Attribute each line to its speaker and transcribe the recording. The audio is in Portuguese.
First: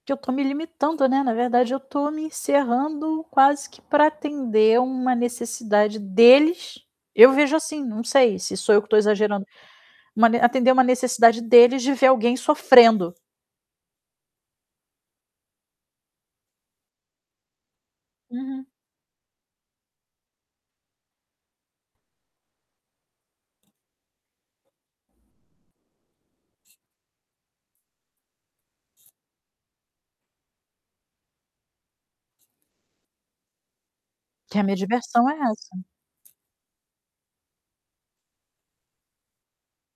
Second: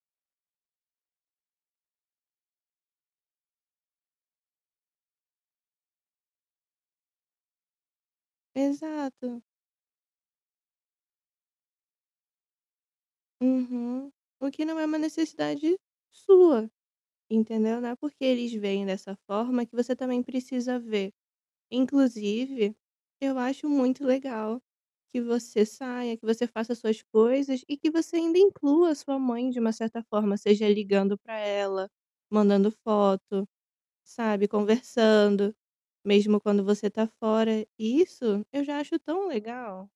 Speaker 1: Que eu tô me limitando, né, na verdade, eu tô me encerrando quase que pra atender uma necessidade deles. Eu vejo assim, não sei se sou eu que tô
Speaker 2: Exato.
Speaker 1: exagerando, mane atender uma necessidade deles, de ver alguém sofrendo.
Speaker 2: Uhum. O que não é uma necessidade sua, entendeu. Não é porque eles
Speaker 1: Uhum.
Speaker 2: veem dessa forma, que você também precisa ver. Inclusive, eu acho muito legal que você saia, que você faça suas coisas e que você ainda inclua a sua mãe de uma certa forma, seja ligando para ela, mandando foto, sabe,
Speaker 1: Que a minha diversão é
Speaker 2: conversando,
Speaker 1: essa.
Speaker 2: mesmo quando você tá fora. Isso eu já acho tão legal.